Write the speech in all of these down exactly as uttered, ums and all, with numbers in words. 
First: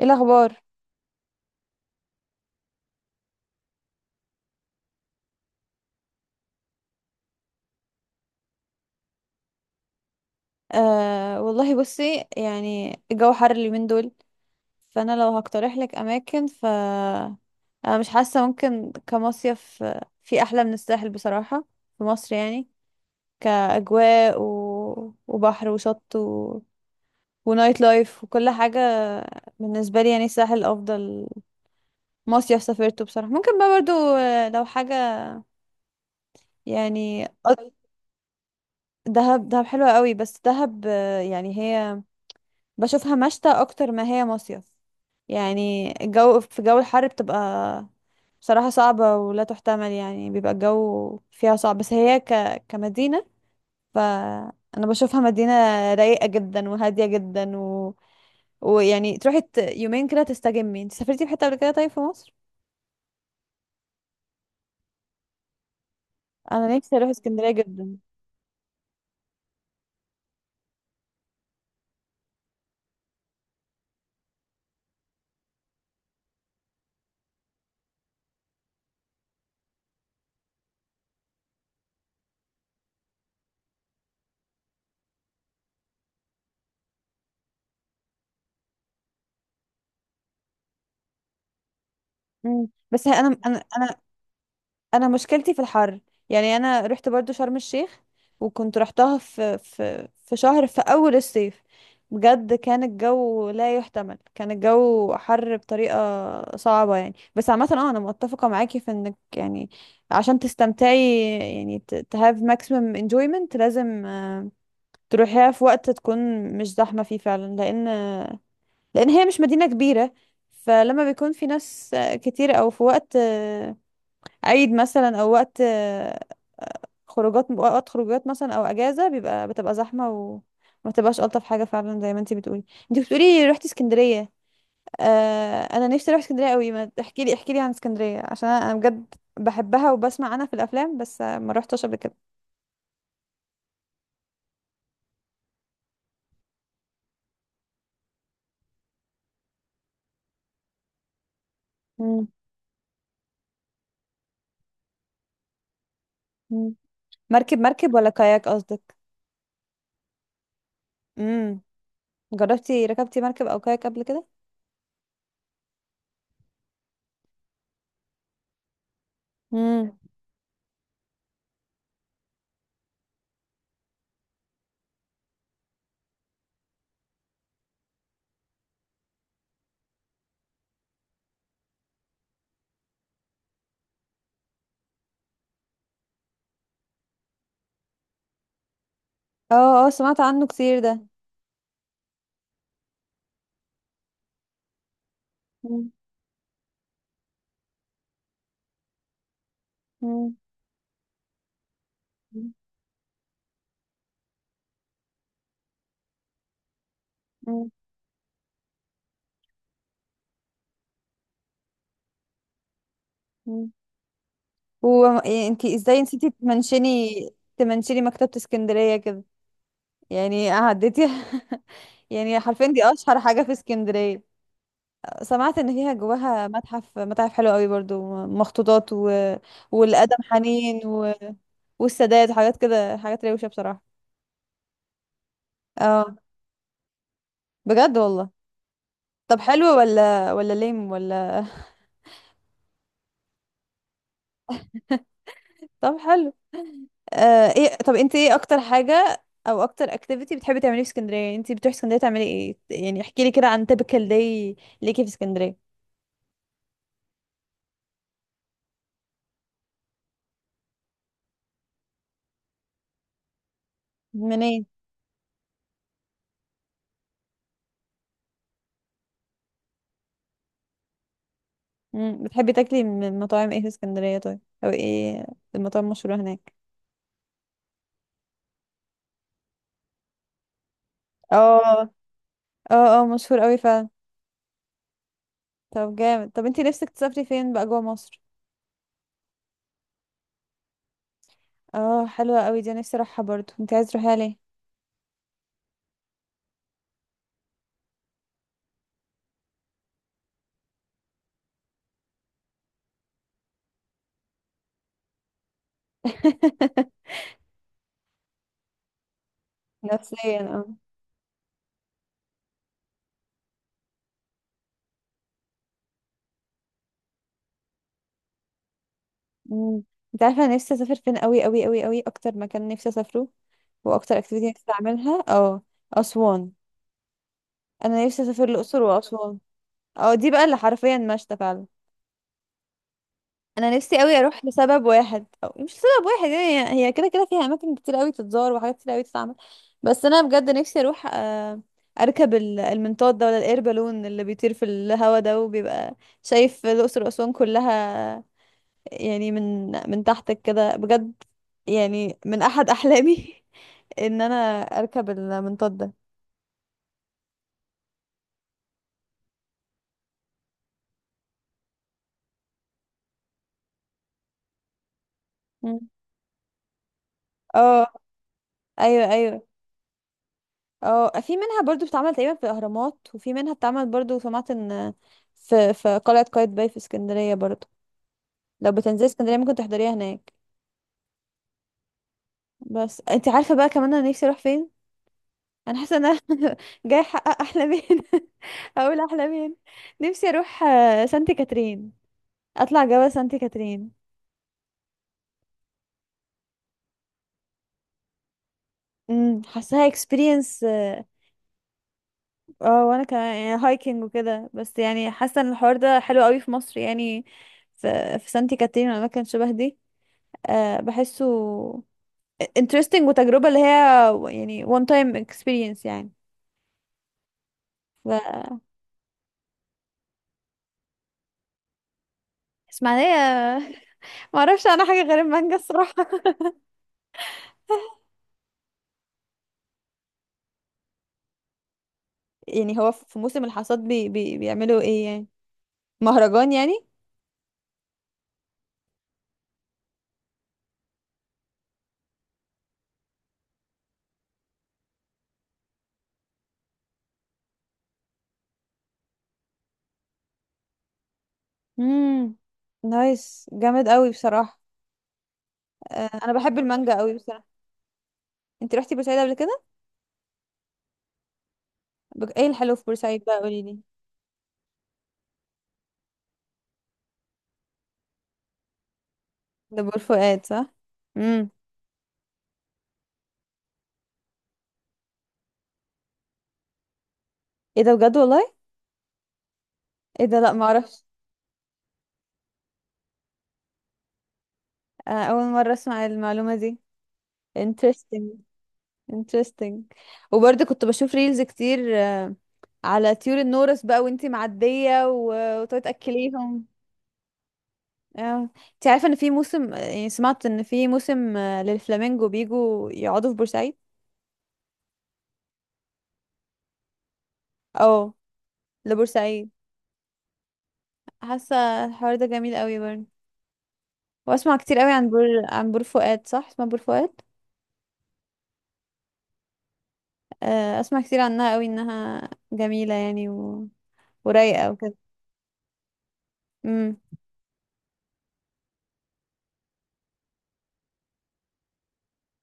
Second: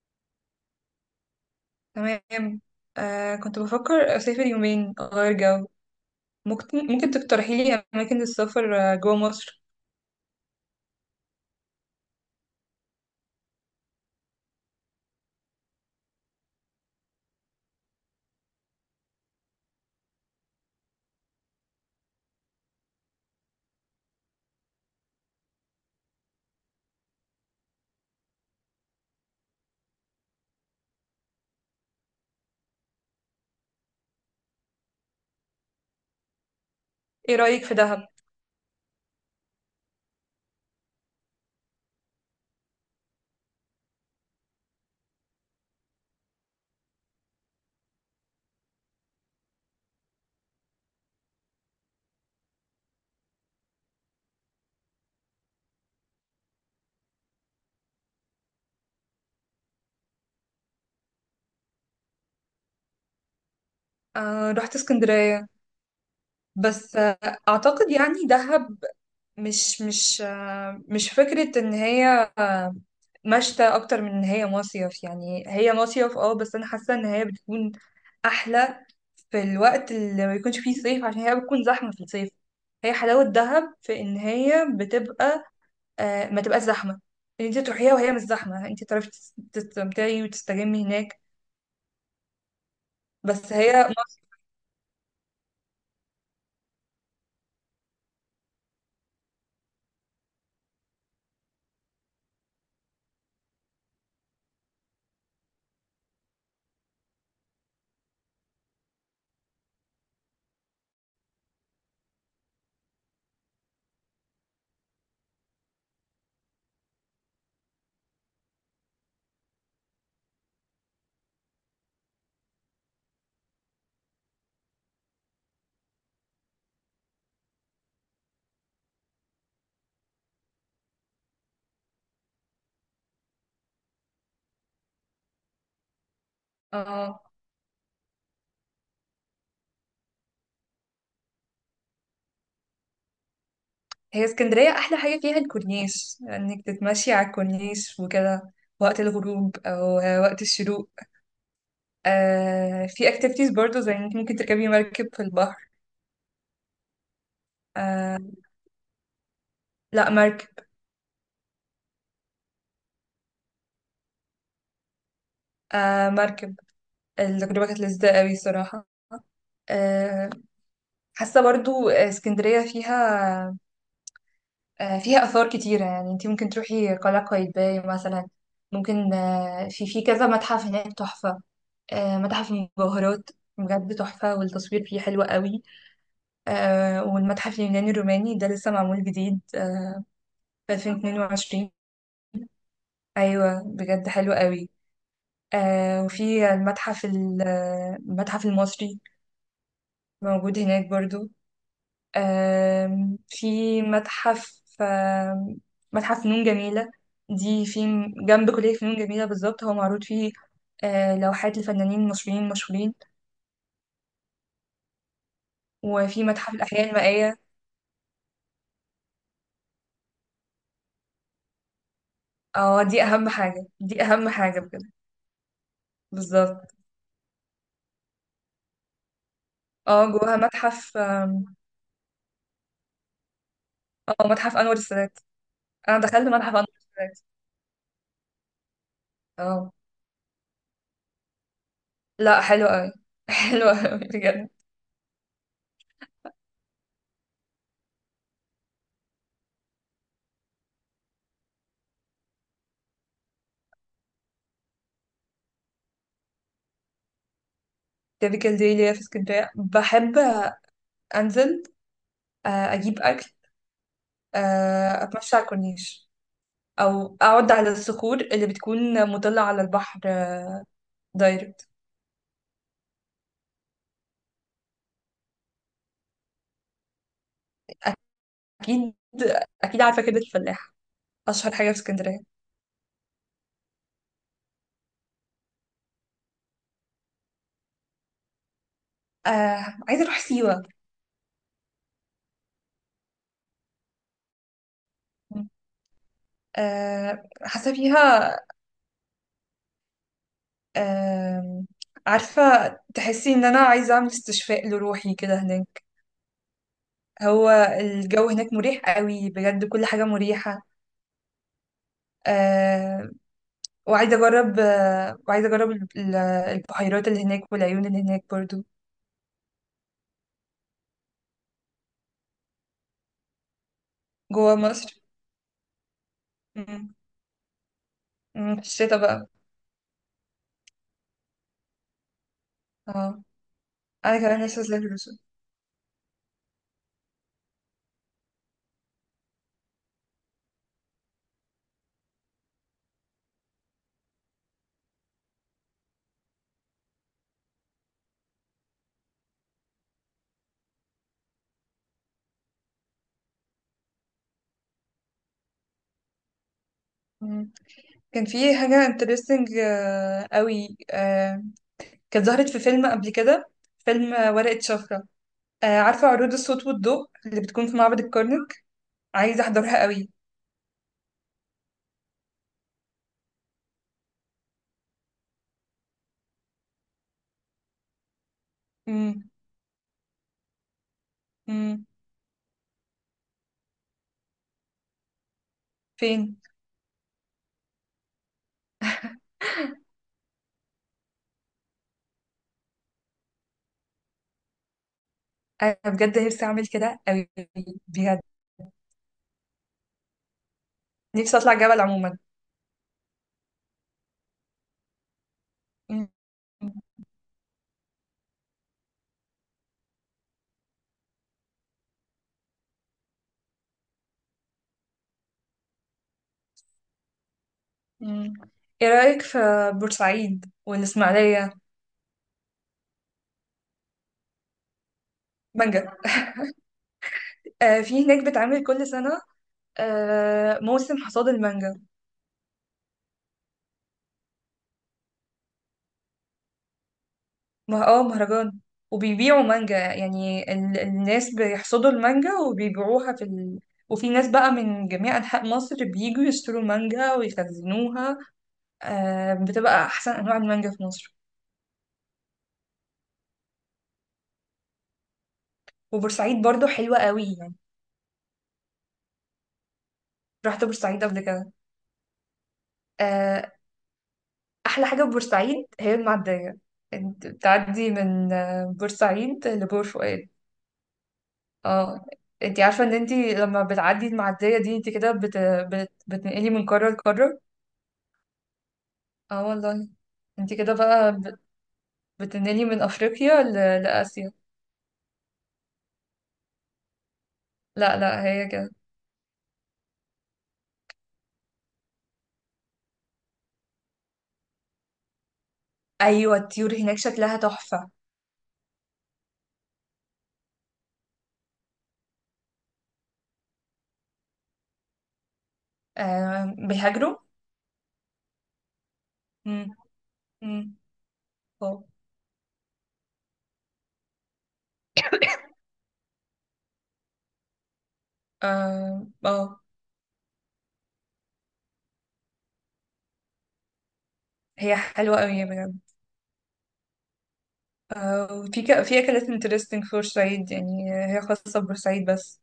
ايه الاخبار؟ تمام. آه كنت بفكر أسافر يومين أغير جو. ممكن ممكن تقترحي لي أماكن للسفر آه، جوا مصر. آه والله بصي، يعني الجو حر اليومين دول. فانا لو هقترح لك اماكن ف انا مش حاسه ممكن كمصيف، آه، في احلى من الساحل بصراحه، في مصر يعني. كاجواء و... وبحر وشط و... ونايت لايف وكل حاجه. بالنسبه لي يعني الساحل افضل مصيف سافرته بصراحه. ممكن بقى برضو، آه، لو حاجه يعني، إيه رأيك آه، في دهب؟ دهب، دهب حلوه قوي، بس دهب آه، يعني هي بشوفها مشتى اكتر ما هي مصيف. يعني الجو، في جو الحر بتبقى بصراحة صعبة ولا تحتمل، يعني بيبقى الجو فيها صعب، بس هي ك... كمدينة، فأنا بشوفها مدينة رايقة جدا وهادية جدا و... ويعني تروحي ت... يومين كده تستجمي. انت سافرتي في حتة قبل كده طيب في مصر؟ آه، رحت اسكندرية. أنا نفسي بس أروح آه اسكندرية أعتقد جدا. يعني دهب مش مش آه مش فكرة إن هي آه مشتى أكتر من إن هي مصيف. يعني هي مصيف اه بس أنا حاسة إن هي بتكون أحلى في الوقت اللي ما يكونش فيه صيف عشان هي بتكون زحمة في الصيف. هي حلاوة دهب في إن هي بتبقى آه، ما تبقاش زحمه. ان انت تروحيها وهي مش زحمه، انت تعرفي تس- تستمتعي وتستجمي هناك. مم. بس هي- أنا بس أنا هي أنا مصر انا مشكلتي في الحر، يعني انا رحت برضو شرم الشيخ، وكنت رحتها في في في شهر في اول الصيف. بجد كان الجو لا يحتمل، كان الجو حر بطريقة صعبة يعني. بس عامة اه انا متفقة معاكي في انك يعني عشان تستمتعي، يعني ت to have maximum enjoyment، لازم آه، تروحيها في وقت تكون مش زحمة فيه فعلا، لان لان هي مش مدينة كبيرة. فلما بيكون في ناس آه، كتير، او في وقت عيد مثلا، او وقت آه، خروجات، وقت خروجات مثلا او اجازه، بيبقى بتبقى زحمه وما تبقاش الطف حاجه فعلا، زي ما انتي بتقولي. انتي بتقولي رحتي اسكندريه. آه انا نفسي اروح اسكندريه قوي. ما اه تحكي لي احكي لي عن اسكندريه، عشان انا أنا بجد بحبها وبسمع عنها في الافلام، بس آه، ما روحتش قبل كده. هي اسكندريه احلى حاجه فيها الكورنيش، انك تتمشي على الكورنيش وكده وقت الغروب او وقت الشروق. مم. آه في اكتيفيتيز برضو زي انك ممكن تركبي مركب في البحر. مم. مركب، مركب ولا آه، كاياك قصدك؟ لا مركب. امم، جربتي ركبتي مركب او كاياك قبل كده؟ آه، مركب. التجربه كانت لذيذه قوي صراحه. امم. آه، حاسه برضو اسكندريه فيها آه، فيها آثار كتيرة، يعني انت ممكن تروحي قلعة قايتباي مثلا. ممكن آه، في في كذا متحف هناك تحفة. آه، متحف المجوهرات بجد تحفة، والتصوير فيه حلو قوي. آه، والمتحف اليوناني الروماني ده لسه معمول جديد اه اه، آه، سمعت عنه في كتير ده. ألفين واثنين وعشرين. أيوة بجد حلو قوي. مم. آه، وفي المتحف ال- آه، المتحف المصري مم. موجود هناك برضو. آم، في متحف آم، متحف فنون جميلة، دي مم. في جنب كلية فنون جميلة بالظبط. هو معروض فيه آه، لوحات لفنانين مصريين مشهورين، مم. هو انت ازاي وفي نسيتي متحف الأحياء تمنشني، المائية. تمنشني مكتبة اسكندرية كده؟ يعني عديتي؟ يعني حرفيا اه، دي دي اشهر أهم حاجة في حاجة، دي اسكندرية. أهم حاجة بجد. سمعت ان فيها جواها بالظبط. متحف، متاحف حلوة قوي برضو، مخطوطات و... اه، والادم جواها حنين متحف و... آم، والسادات وحاجات كده، حاجات روشة بصراحة. اه، متحف أنور السادات. أنا اه، دخلت متحف أنور السادات. بجد والله؟ طب اه، حلو ولا، ولا ليم ولا؟ لا حلو أوي حلو أوي بجد. طب حلو. آه ايه، طب انت ايه اكتر حاجة او اكتر اكتيفيتي بتحبي تعمليه في اسكندرية؟ انت بتروحي اسكندرية تعملي ايه يعني؟ احكي لي كده عن typical day ليكي في اسكندرية. تيبيكال دي ليا في اسكندرية بحب أنزل، آه، أجيب أكل، منين؟ آه، أتمشى على الكورنيش او اقعد على الصخور اللي بتكون مطلة على البحر آه، دايركت. مم. بتحبي تاكلي من مطاعم ايه في اسكندرية طيب؟ او ايه المطاعم المشهورة هناك؟ اكيد، اكيد عارفة كده الفلاح اشهر حاجة في اه، اسكندرية. اه اه مشهور قوي فعلا. طب جامد. طب انت نفسك تسافري فين بقى جوه مصر؟ آه عايزة اروح سيوة. اه حلوة قوي دي، أنا نفسي اروحها برضو. انت عايز تروحيها ليه؟ آه، حاسة فيها. آه عارفة، تحسي ان انا عايزة اعمل استشفاء لروحي كده هناك. هو الجو هناك مريح قوي بجد، كل حاجة نفسيا، اه. مريحة. آه وعايزة اجرب آه وعايزة اجرب ال- البحيرات اللي هناك والعيون اللي هناك برضو. مم. انت عارفة انا نفسي اسافر فين قوي قوي قوي قوي؟ اكتر مكان نفسي اسافره واكتر اكتيفيتي جوا نفسي مصر. اعملها، اه، اسوان. مم. انا نفسي اسافر مم، في الاقصر الشتا بقى. واسوان. اه دي بقى اللي حرفيا مشتى فعلا. اه، انا نفسي انا قوي اروح كمان لسه زي لسبب الرسل. واحد او مش لسبب واحد، يعني هي هي كده كده فيها اماكن كتير قوي تتزار وحاجات كتير قوي تتعمل. بس انا بجد نفسي اروح آه، اركب ال- المنطاد ده، ولا الاير بالون اللي بيطير في الهوا ده، وبيبقى شايف الاقصر واسوان كلها، يعني من من تحتك كده بجد. يعني من احد احلامي ان انا اركب المنطاد ده. كان في حاجه انترستنج قوي، آه، كانت ظهرت في فيلم قبل كده، فيلم آه، ورقه شفره. آه، مم. عارفه عروض الصوت والضوء اللي بتكون في اه معبد الكرنك، ايوه عايزه ايوه. احضرها قوي. اه، في منها برضو بتتعمل تقريبا في الاهرامات، وفي منها بتتعمل برضو، سمعت ان في في قلعه قايتباي في اسكندريه برضو، لو بتنزلي مم. اسكندريه ممكن تحضريها هناك. مم. بس انت عارفه بقى كمان انا نفسي اروح فين؟ انا حاسه ان انا فين؟ جاي احقق احلامين. اقول احلامين. نفسي اروح آه، سانت كاترين، اطلع جبل سانت كاترين. انا بجد نفسي اعمل كده قوي بجد، امم حاساها اكسبيرينس، اه. نفسي اطلع جبل عموما. آه، وانا كمان يعني هايكنج وكده، بس يعني حاسه ان الحوار ده مم. حلو قوي في مصر يعني، في في سانتي كاترين والاماكن شبه دي. آه، بحسه interesting، وتجربة اللي هي يعني one time experience يعني. مم. ف ايه رايك في بورسعيد والاسماعيليه؟ اسماعيلية. ما اعرفش انا حاجة غير المانجا الصراحة. مانجا، آه، في هناك بتعمل كل سنه آه، موسم حصاد المانجا. يعني هو في موسم الحصاد بي بي بيعملوا ايه يعني؟ مهرجان يعني؟ ما اه مهرجان، وبيبيعوا مانجا، يعني ال... الناس بيحصدوا المانجا وبيبيعوها في ال... وفي ناس بقى من جميع أنحاء مصر بييجوا يشتروا مانجا ويخزنوها. آه بتبقى أحسن أنواع المانجا في مصر. امم، نايس جامد قوي بصراحة. آه، انا وبورسعيد بحب برضو المانجا حلوة قوي قوي بصراحة. يعني. انت رحتي بورسعيد قبل كده؟ رحت بورسعيد قبل كده. بج- ايه الحلو في بورسعيد بقى؟ آه قولي لي. أحلى حاجة في بورسعيد هي المعدية. انت بتعدي من آه، بورسعيد ده لبور بور فؤاد. فؤاد صح؟ امم. اه. انت عارفة ان انت لما بتعدي المعدية دي انت كده بت... بت... بتنقلي من قارة لقارة. ايه ده بجد والله؟ اه والله. ايه ده، لا انت ما كده اعرفش. بقى بت- بتنقلي من افريقيا ل- لاسيا. آه، اول مرة اسمع المعلومة دي، لا interesting، لا، هي كده. interesting. وبرضه كنت بشوف ريلز كتير آه، على طيور النورس بقى وانتي معدية، و- وتقعدي ايوه، تأكليهم. الطيور هناك شكلها تحفه. اه. انت عارفة ان في موسم، يعني سمعت ان في موسم آه، للفلامينجو بيجوا يقعدوا في بورسعيد؟ آه، بيهاجروا. اه، لبورسعيد. امم. امم. حاسة اه. الحوار ده جميل قوي برضه. واسمع كتير قوي عن بور، عن بور فؤاد، صح اسمها بور فؤاد؟ اه. آه. آه، اسمع كتير عنها قوي انها جميلة يعني و... ورايقة هي وكده. حلوه قوي بجد. امم. آه، وفي ك... في اكلات انترستنج في بورسعيد، يعني هي خاصه ببورسعيد بس.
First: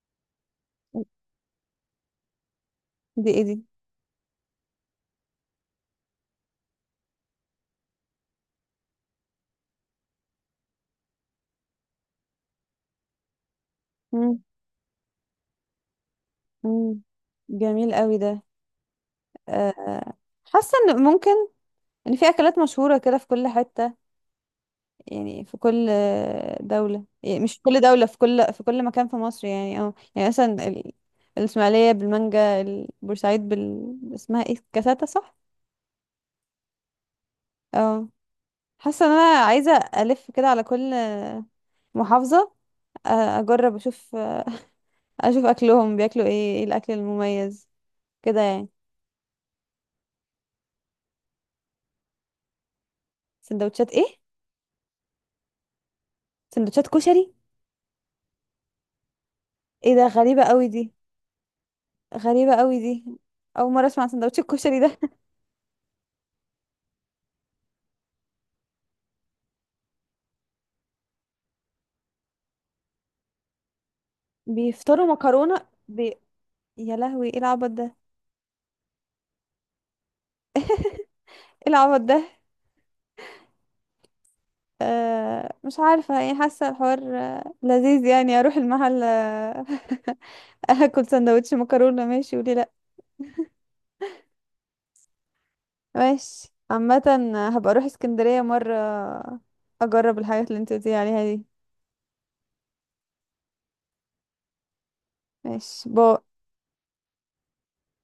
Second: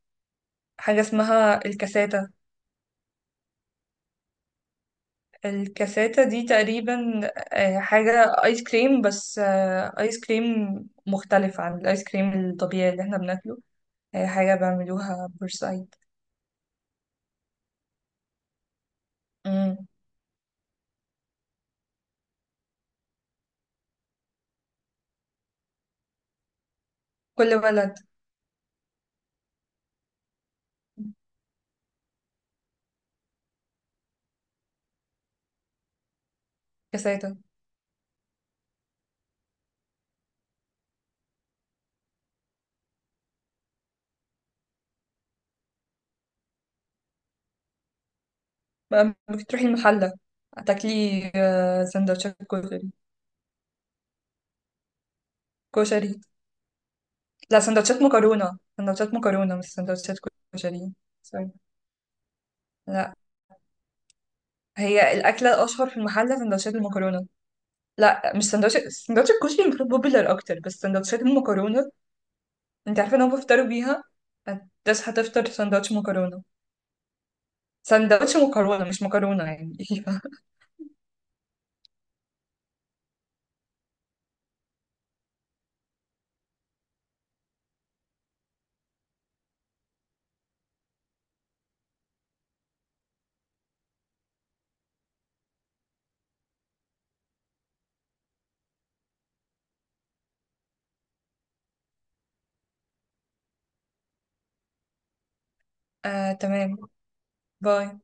حاجه اسمها الكاساتا. دي ايه دي؟ الكاساتا دي تقريبا آه، حاجه ايس كريم، بس آه، ايس كريم مختلف عن الايس كريم الطبيعي اللي احنا بناكله. هي امم. حاجه بعملوها بورسعيد. امم، جميل قوي ده. مم. آه، حاسة ان ممكن ان في اكلات مشهورة كده في كل حتة، يعني في كل آه، دولة، يعني مش كل في كل ولد. دولة، في كل في كل مكان في مصر يعني. اه يعني مثلا ال- الاسماعيلية بالمانجا، البورسعيد بال، اسمها ايه، كاساتا صح؟ كساتة. اه. حاسة ان انا عايزة الف كده على كل آه، محافظة، آه، اجرب اشوف، اشوف اكلهم بياكلوا ايه، ايه الاكل المميز كده يعني. بقى بتروحي المحلة تاكلي آه، سندوتشات كشري. سندوتشات ايه؟ كشري؟ سندوتشات كشري؟ لا، سندوتشات مكرونة، سندوتشات مكرونة مش ايه ده سندوتشات غريبة قوي دي. كشري. سوري. غريبة قوي دي. لا، أول مرة أسمع عن سندوتش الكشري ده. هي الأكلة الأشهر في المحلة سندوتشات المكرونة. لا مش سندوتشات، سندوتش الكشري المفروض بوبيلر أكتر، بس سندوتشات المكرونة. أنت عارفة إن هم بيفطروا بيها. تصحى بيفطروا تفطر مكرونة سندوتش بي... مكرونة. يا لهوي ايه العبط ده، ايه سندوتش مكرونة مش مكرونة يعني. العبط ده. آه مش عارفة، يعني حاسة الحوار آه، لذيذ يعني. أروح المحل آه، أكل سندوتش مكرونة، ماشي وليه لأ، ماشي عامة. هبقى أروح اسكندرية مرة أجرب الحاجات اللي انت قلتيلي عليها دي. ماشي، باي. آه، تمام. باي.